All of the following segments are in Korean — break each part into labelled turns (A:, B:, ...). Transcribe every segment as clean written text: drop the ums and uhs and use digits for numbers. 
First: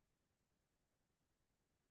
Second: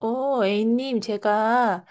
A: A님, 제가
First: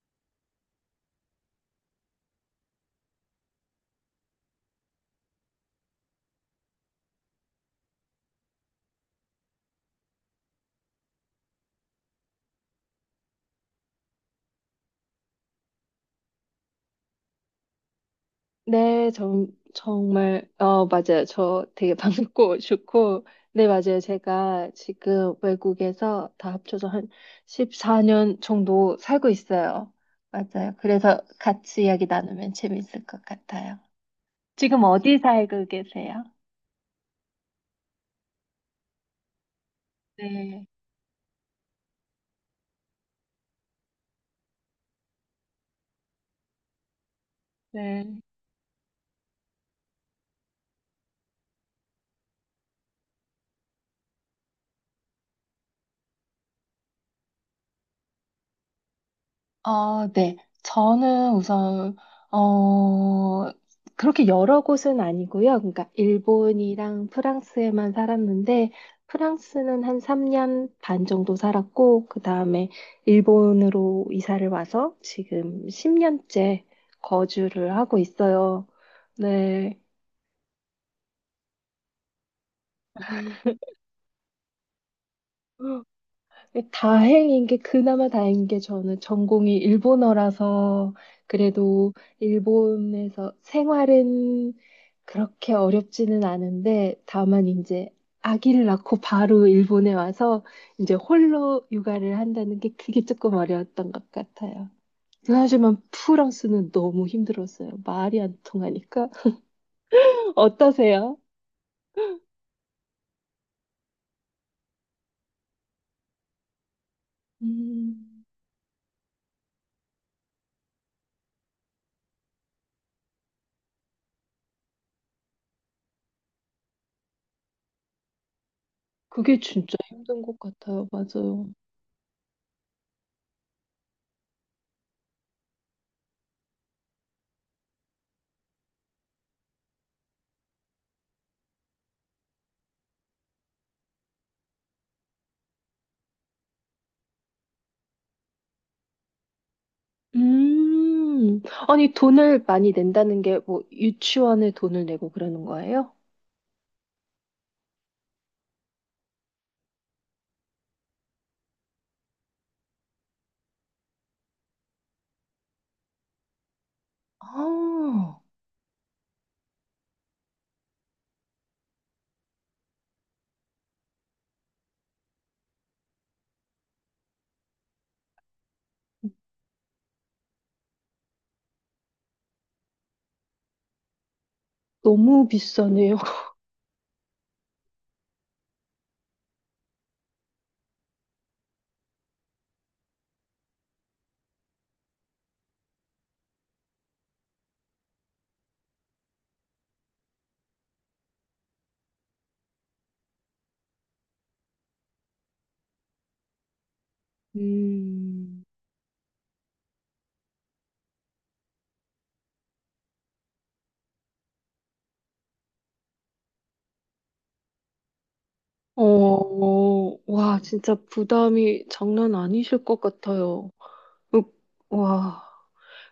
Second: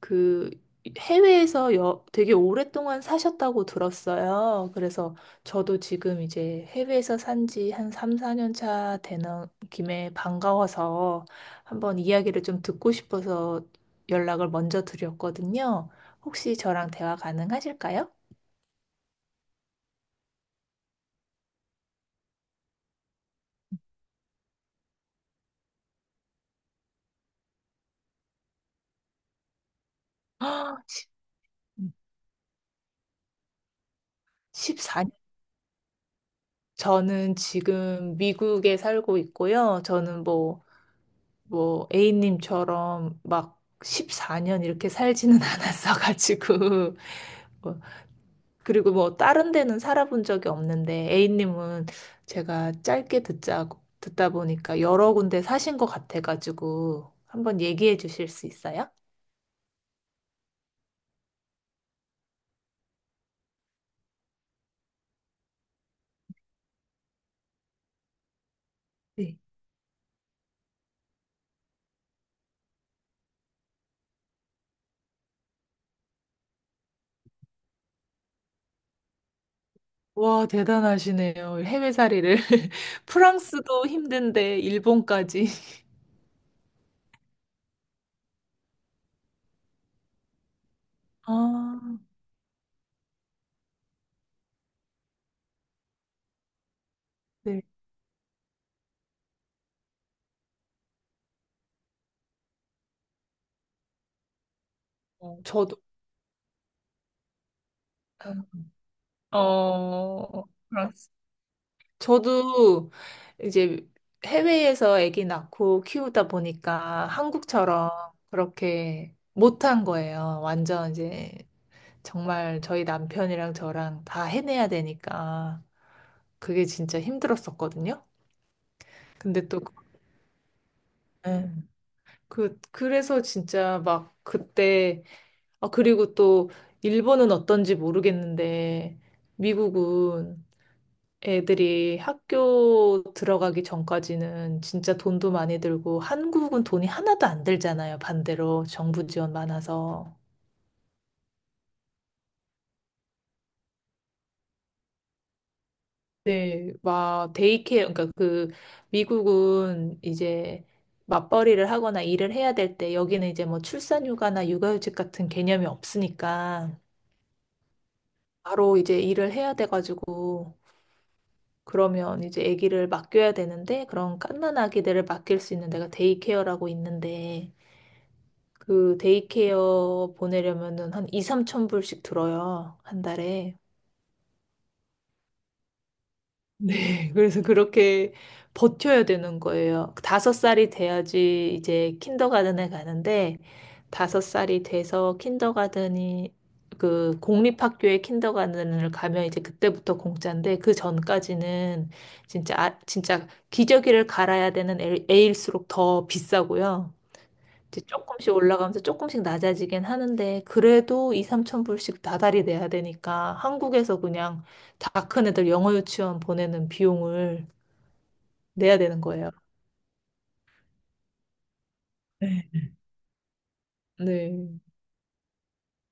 A: 그 해외에서 되게 오랫동안 사셨다고 들었어요. 그래서 저도 지금 이제 해외에서 산지 한 3, 4년 차 되는 김에 반가워서 한번 이야기를 좀 듣고 싶어서 연락을 먼저 드렸거든요. 혹시 저랑 대화 가능하실까요?
B: 네, 정말, 맞아요. 저 되게 반갑고 좋고. 네, 맞아요. 제가 지금 외국에서 다 합쳐서 한 14년 정도 살고 있어요. 맞아요.
A: 아,
B: 그래서 같이 이야기 나누면 재밌을 것 같아요. 지금
A: 14년.
B: 어디 살고 계세요?
A: 저는 지금 미국에 살고 있고요. 저는
B: 네,
A: 뭐 A님처럼 막 14년 이렇게 살지는 않았어가지고 뭐,
B: 네.
A: 그리고 뭐 다른 데는 살아본 적이 없는데 A님은 제가 짧게 듣자 듣다 보니까 여러 군데 사신 것 같아가지고 한번 얘기해 주실 수 있어요?
B: 어, 네. 저는 우선, 어, 그렇게 여러 곳은 아니고요. 그러니까 일본이랑 프랑스에만 살았는데,
A: 네.
B: 프랑스는 한 3년 반 정도 살았고, 그 다음에 일본으로 이사를 와서 지금 10년째 거주를 하고 있어요. 네.
A: 와, 대단하시네요. 해외살이를. 프랑스도 힘든데, 일본까지.
B: 다행인 게, 그나마 다행인 게 저는 전공이 일본어라서 그래도
A: 아,
B: 일본에서 생활은 그렇게 어렵지는 않은데, 다만
A: 네.
B: 이제 아기를 낳고 바로 일본에 와서 이제 홀로 육아를 한다는 게, 그게 조금 어려웠던 것 같아요.
A: 저도.
B: 하지만 프랑스는 너무 힘들었어요. 말이 안 통하니까.
A: 어,
B: 어떠세요?
A: 저도 이제 해외에서 아기 낳고 키우다 보니까 한국처럼
B: 음,
A: 그렇게 못한 거예요. 완전 이제 정말 저희 남편이랑 저랑 다 해내야 되니까 그게 진짜 힘들었었거든요.
B: 그게
A: 근데 또
B: 진짜 힘든 것 같아요.
A: 네.
B: 맞아요.
A: 그래서 진짜 막 그때, 아, 그리고 또 일본은 어떤지 모르겠는데 미국은 애들이 학교 들어가기 전까지는 진짜 돈도 많이 들고 한국은 돈이 하나도 안 들잖아요. 반대로 정부 지원 많아서.
B: 음, 아니, 돈을 많이 낸다는 게 뭐 유치원에 돈을 내고 그러는 거예요?
A: 네, 막 데이케어. 그러니까 그 미국은 이제 맞벌이를 하거나 일을 해야 될 때 여기는 이제 뭐 출산휴가나 육아휴직 같은 개념이 없으니까
B: 아,
A: 바로 이제 일을 해야 돼가지고, 그러면 이제 아기를 맡겨야 되는데 그런 갓난 아기들을 맡길 수 있는 데가 데이케어라고 있는데, 그 데이케어 보내려면은 한 2, 3천 불씩 들어요. 한 달에.
B: 너무 비싸네요.
A: 네. 그래서 그렇게 버텨야 되는 거예요. 다섯 살이 돼야지 이제 킨더가든에 가는데, 다섯 살이 돼서 킨더가든이, 그 공립학교의 킨더가든을 가면 이제 그때부터 공짜인데, 그 전까지는 진짜 진짜 기저귀를 갈아야 되는 애일수록 더 비싸고요. 이제 조금씩
B: 음,
A: 올라가면서 조금씩 낮아지긴 하는데, 그래도 2, 3천 불씩 다달이 내야 되니까 한국에서 그냥 다 큰 애들 영어 유치원 보내는 비용을 내야 되는 거예요.
B: 와, 진짜 부담이 장난
A: 네.
B: 아니실 것 같아요. 으,
A: 네.
B: 와.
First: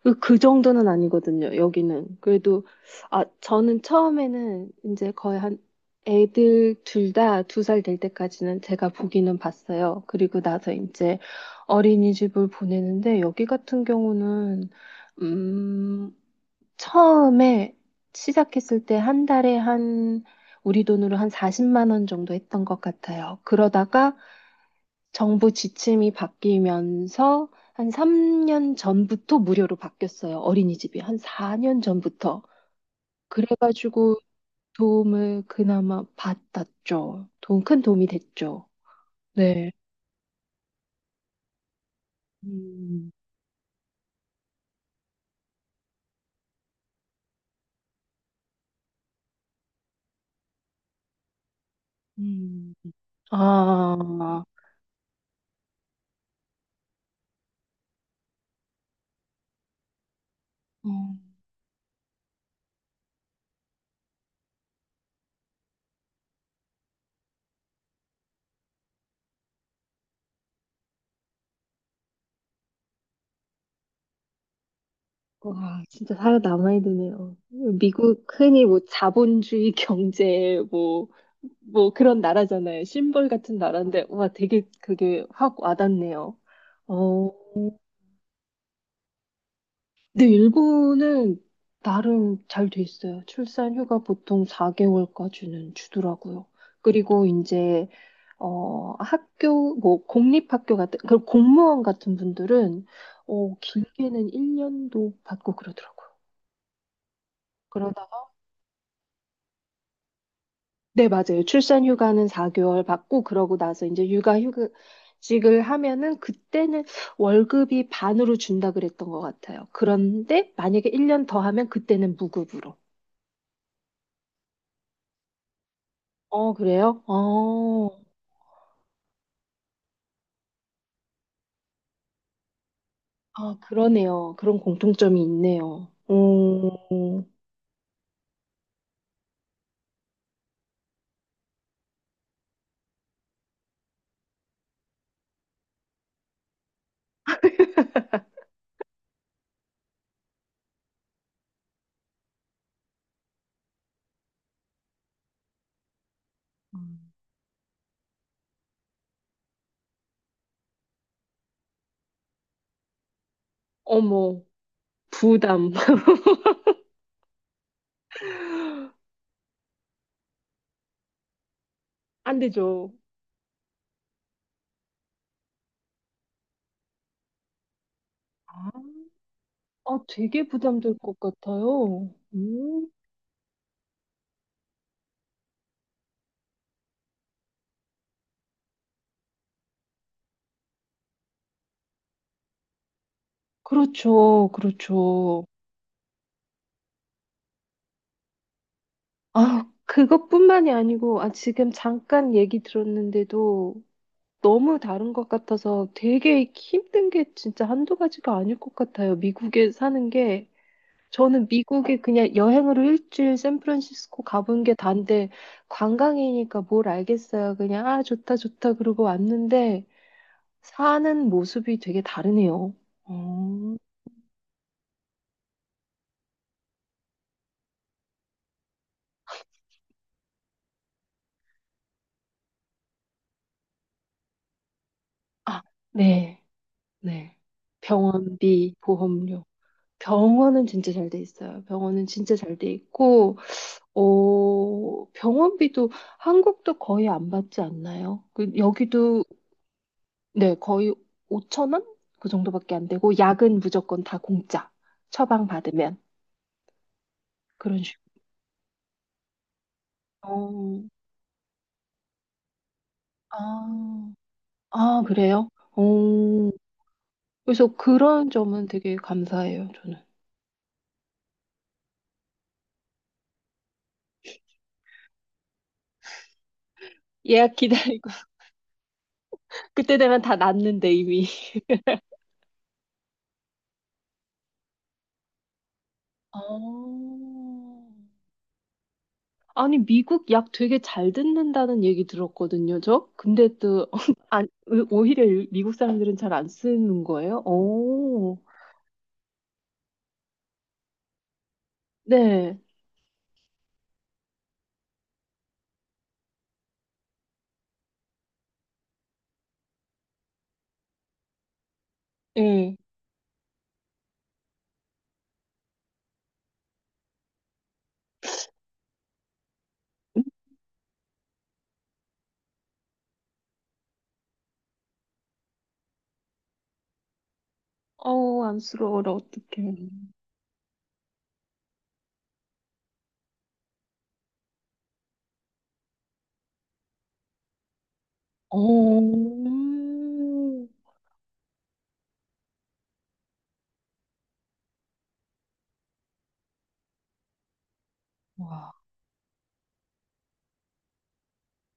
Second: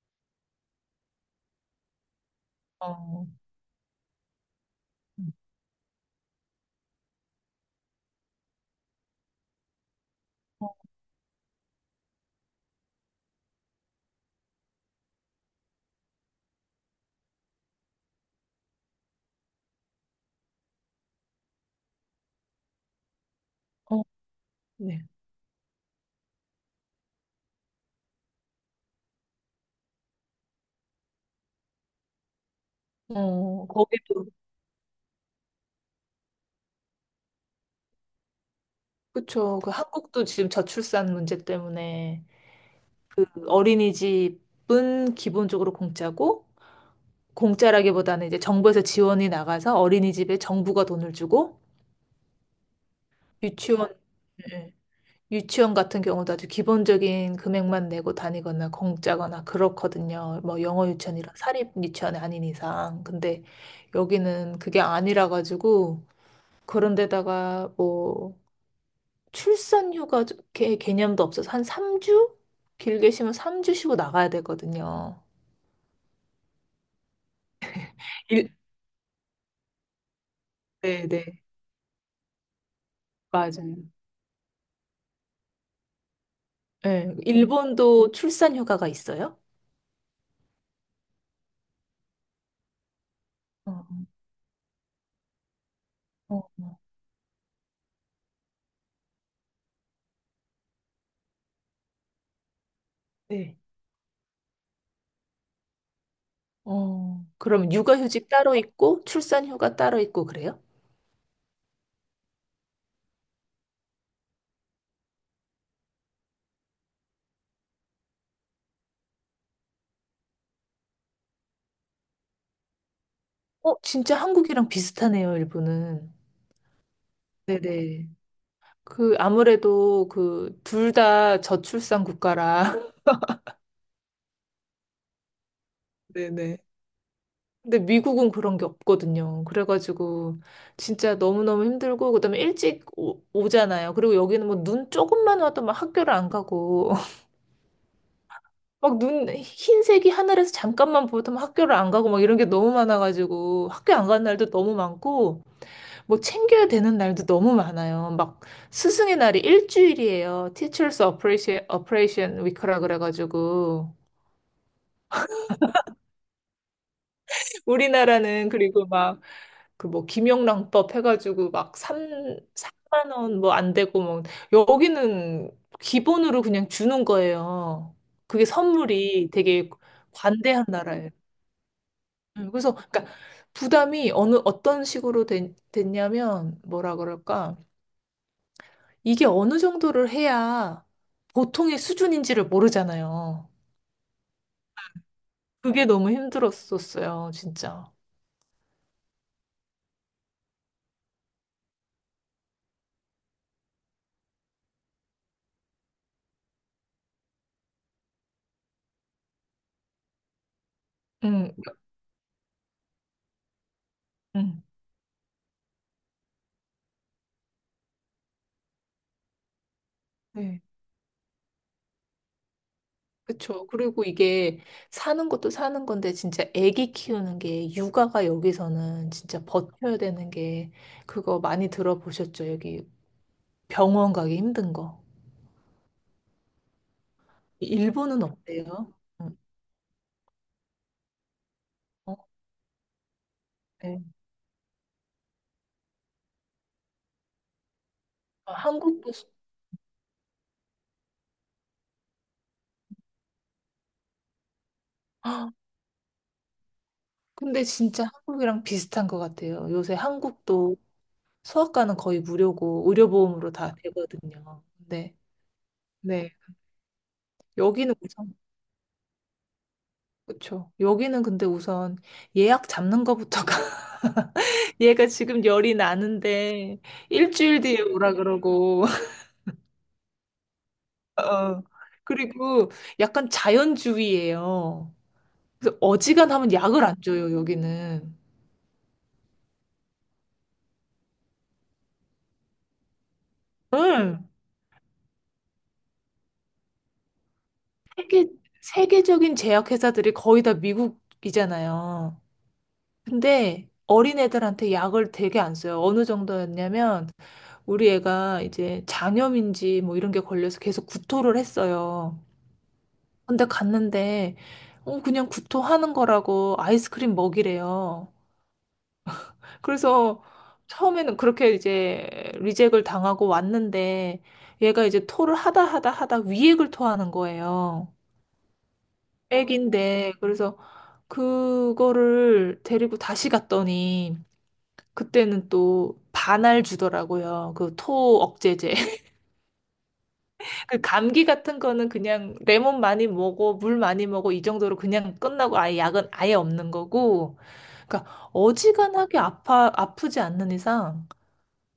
B: 그, 그 정도는 아니거든요, 여기는. 그래도, 아,
A: 어.
B: 저는 처음에는 이제 거의 한, 애들 둘 다 두 살 될 때까지는 제가 보기는 봤어요. 그리고 나서 이제 어린이집을 보내는데, 여기 같은 경우는, 음, 처음에 시작했을 때 한 달에 한, 우리 돈으로 한 40만 원 정도 했던 것 같아요.
A: 어,
B: 그러다가
A: 네.
B: 정부 지침이 바뀌면서 한 3년 전부터 무료로 바뀌었어요. 어린이집이 한 4년 전부터. 그래가지고
A: 거기도.
B: 도움을 그나마 받았죠. 돈, 큰 도움이 됐죠.
A: 그쵸.
B: 네.
A: 그 한국도 지금 저출산 문제 때문에
B: 음,
A: 그 어린이집은 기본적으로 공짜고, 공짜라기보다는 이제 정부에서 지원이 나가서 어린이집에 정부가 돈을 주고.
B: 음.
A: 유치원
B: 아,
A: 네. 유치원 같은 경우도 아주 기본적인 금액만 내고 다니거나 공짜거나 그렇거든요. 뭐 영어
B: 음,
A: 유치원이라 사립 유치원이 아닌 이상. 근데 여기는 그게 아니라 가지고, 그런 데다가 뭐 출산 휴가 개념도 없어서 한 3주? 길게 쉬면 3주 쉬고 나가야 되거든요.
B: 와, 진짜 살아남아야 되네요. 미국
A: 일,
B: 흔히 뭐 자본주의 경제
A: 네,
B: 뭐,
A: 네.
B: 뭐 그런 나라잖아요. 심벌 같은
A: 맞아요.
B: 나라인데, 와, 되게 그게 확 와닿네요.
A: 네,
B: 어,
A: 일본도 출산 휴가가 있어요?
B: 네, 일본은 나름 잘 돼 있어요. 출산
A: 어,
B: 휴가 보통 4개월까지는
A: 어,
B: 주더라고요.
A: 어.
B: 그리고 이제 학교 뭐 공립학교 같은, 그 공무원 같은 분들은
A: 네.
B: 길게는 1년도 받고 그러더라고요.
A: 그럼
B: 그러다가,
A: 육아휴직 따로 있고 출산휴가 따로 있고 그래요?
B: 네, 맞아요. 출산 휴가는 4개월 받고, 그러고 나서 이제 육아 휴직을 하면은, 그때는 월급이 반으로 준다 그랬던 것 같아요. 그런데 만약에 1년 더 하면 그때는 무급으로.
A: 진짜 한국이랑 비슷하네요, 일본은.
B: 어, 그래요?
A: 네네. 그, 아무래도 그, 둘 다 저출산 국가라.
B: 아, 그러네요. 그런 공통점이 있네요.
A: 네네. 근데 미국은 그런 게 없거든요. 그래가지고, 진짜 너무너무 힘들고, 그다음에 일찍 오잖아요. 그리고 여기는 뭐 눈 조금만 와도 막 학교를 안 가고, 막 눈, 흰색이 하늘에서 잠깐만 보여도 막 학교를 안 가고, 막 이런 게 너무 많아가지고, 학교 안 가는 날도 너무 많고, 뭐 챙겨야 되는
B: 음.
A: 날도 너무 많아요. 막 스승의 날이 일주일이에요. Teachers Appreciation Week라 그래가지고
B: 어머, 부담.
A: 우리나라는 그리고 막 그 뭐 김영란법 해가지고 막
B: 안 되죠.
A: 3만 원 뭐 안 되고, 뭐 여기는 기본으로 그냥 주는 거예요. 그게
B: 아,
A: 선물이 되게
B: 아, 되게
A: 관대한
B: 부담될
A: 나라예요.
B: 것 같아요.
A: 그래서 그러니까 부담이 어느 어떤 식으로 됐냐면 뭐라 그럴까? 이게 어느 정도를 해야 보통의 수준인지를 모르잖아요.
B: 그렇죠, 그렇죠.
A: 그게 너무 힘들었었어요, 진짜.
B: 아, 그것뿐만이 아니고, 지금 잠깐 얘기 들었는데도 너무 다른 것 같아서, 되게 힘든 게 진짜 한두 가지가 아닐 것 같아요. 미국에 사는 게. 저는
A: 응,
B: 미국에 그냥 여행으로 일주일 샌프란시스코 가본
A: 응.
B: 게 단데, 관광이니까 뭘 알겠어요. 그냥 아 좋다 좋다 그러고 왔는데,
A: 네.
B: 사는 모습이 되게 다르네요.
A: 그쵸.
B: 어.
A: 그리고 이게 사는 것도 사는 건데, 진짜 아기 키우는 게, 육아가 여기서는 진짜 버텨야 되는 게, 그거 많이 들어보셨죠? 여기 병원 가기 힘든 거.
B: 아, 네. 네.
A: 일본은
B: 병원비,
A: 어때요?
B: 보험료. 병원은 진짜 잘 돼 있어요. 병원은
A: 음, 어,
B: 진짜 잘 돼 있고,
A: 네.
B: 병원비도 한국도 거의 안 받지 않나요? 그
A: 아, 한국도,
B: 여기도 네, 거의 5천 원? 그 정도밖에 안 되고, 약은 무조건 다 공짜. 처방 받으면
A: 근데
B: 그런
A: 진짜
B: 식으로.
A: 한국이랑 비슷한 것 같아요. 요새 한국도
B: 어,
A: 소아과는 거의 무료고 의료보험으로 다
B: 아,
A: 되거든요. 근데
B: 그래요?
A: 네.
B: 그래서
A: 여기는
B: 그런
A: 우선.
B: 점은 되게 감사해요, 저는.
A: 그렇죠. 여기는 근데 우선 예약 잡는 거부터가 얘가 지금 열이 나는데
B: 예약
A: 일주일 뒤에
B: 기다리고
A: 오라 그러고.
B: 그때 되면 다 났는데 이미.
A: 어. 그리고 약간 자연주의예요. 그래서
B: 어.
A: 어지간하면 약을 안 줘요, 여기는.
B: 아니, 미국 약 되게 잘 듣는다는 얘기 들었거든요, 저. 근데 또
A: 응.
B: 안, 오히려 미국 사람들은 잘 안 쓰는 거예요?
A: 세계
B: 오.
A: 세계적인 제약회사들이 거의 다 미국이잖아요.
B: 네.
A: 근데 어린애들한테 약을 되게 안 써요. 어느 정도였냐면 우리 애가 이제 장염인지 뭐 이런 게 걸려서 계속 구토를 했어요.
B: 예.
A: 근데 갔는데, 그냥 구토하는 거라고 아이스크림 먹이래요. 그래서 처음에는 그렇게 이제 리젝을 당하고 왔는데, 얘가 이제 토를 하다 하다 하다 위액을 토하는 거예요.
B: 어우, 안쓰러워라, 어떡해.
A: 애기인데, 그래서 그거를 데리고 다시 갔더니, 그때는 또 반알 주더라고요. 그 토 억제제.
B: 어,
A: 그 감기 같은 거는 그냥 레몬 많이 먹어, 물 많이 먹어 이 정도로 그냥 끝나고 아예 약은 아예 없는 거고. 그러니까
B: 와,
A: 어지간하게 아파 아프지 않는 이상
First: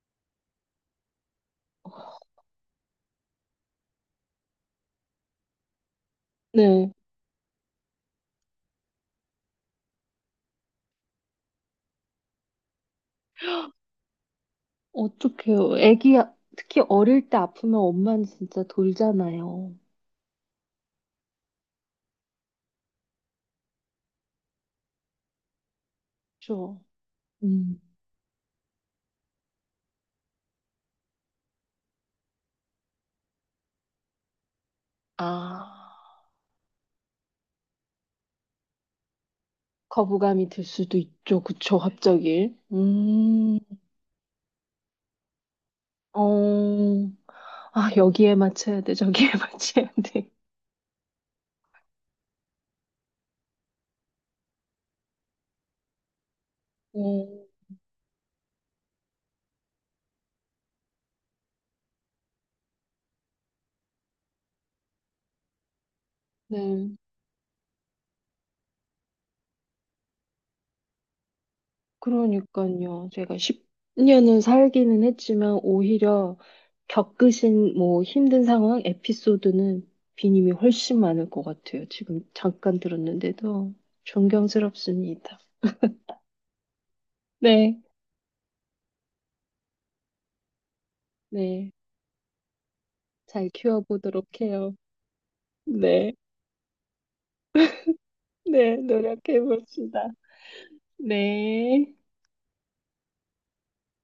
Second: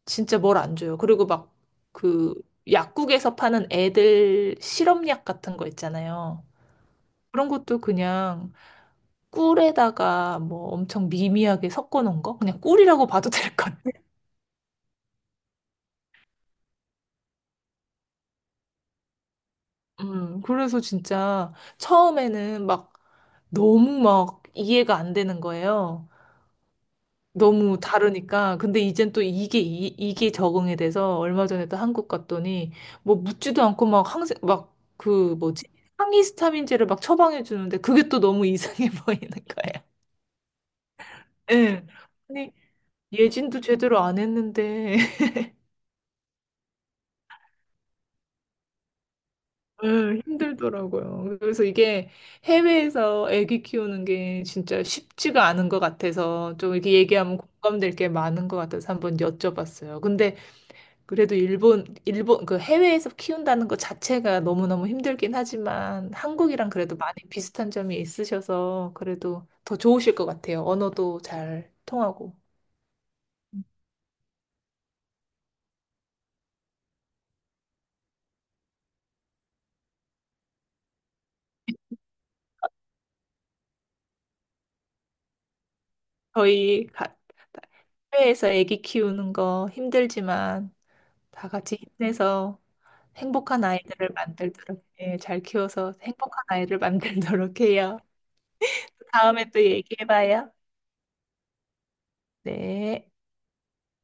A: 진짜 뭘 안 줘요. 그리고 막 그 약국에서 파는 애들 실험약 같은 거 있잖아요.
B: 네,
A: 그런 것도 그냥 꿀에다가 뭐 엄청 미미하게 섞어 놓은 거? 그냥 꿀이라고 봐도 될 것 같아요.
B: 어떡해요. 애기, 특히 어릴 때 아프면 엄마는 진짜 돌잖아요.
A: 그래서 진짜 처음에는 막 너무 막 이해가 안 되는 거예요.
B: 그쵸?
A: 너무
B: 음,
A: 다르니까. 근데 이젠 또 이게 적응이 돼서 얼마 전에 또 한국 갔더니 뭐 묻지도 않고 막 막 그 뭐지?
B: 아,
A: 항히스타민제를 막 처방해 주는데 그게 또 너무 이상해 보이는 거예요.
B: 거부감이 들 수도 있죠. 그쵸,
A: 예. 아니,
B: 갑자기.
A: 예진도 제대로 안 했는데
B: 어, 여기에 맞춰야 돼, 저기에
A: 예,
B: 맞춰야 돼.
A: 힘들더라고요. 그래서 이게 해외에서 아기 키우는 게 진짜 쉽지가 않은 것 같아서 좀 이렇게
B: 어,
A: 얘기하면 공감될 게 많은 것 같아서 한번 여쭤봤어요. 근데 그래도 일본, 그 해외에서 키운다는 것 자체가 너무너무 힘들긴 하지만 한국이랑 그래도
B: 네.
A: 많이 비슷한 점이 있으셔서 그래도 더 좋으실 것 같아요. 언어도 잘 통하고.
B: 그러니까요. 제가 10년은 살기는 했지만, 오히려 겪으신 뭐 힘든 상황, 에피소드는 비님이 훨씬 많을 것 같아요. 지금 잠깐 들었는데도 존경스럽습니다.
A: 저희
B: 네,
A: 해외에서 아기 키우는 거 힘들지만 다
B: 네.
A: 같이 힘내서
B: 잘
A: 행복한 아이들을
B: 키워보도록 해요.
A: 만들도록, 예, 잘 키워서
B: 네,
A: 행복한 아이를 만들도록 해요.
B: 네,
A: 다음에 또
B: 노력해봅시다.
A: 얘기해봐요.
B: 네.
A: 네.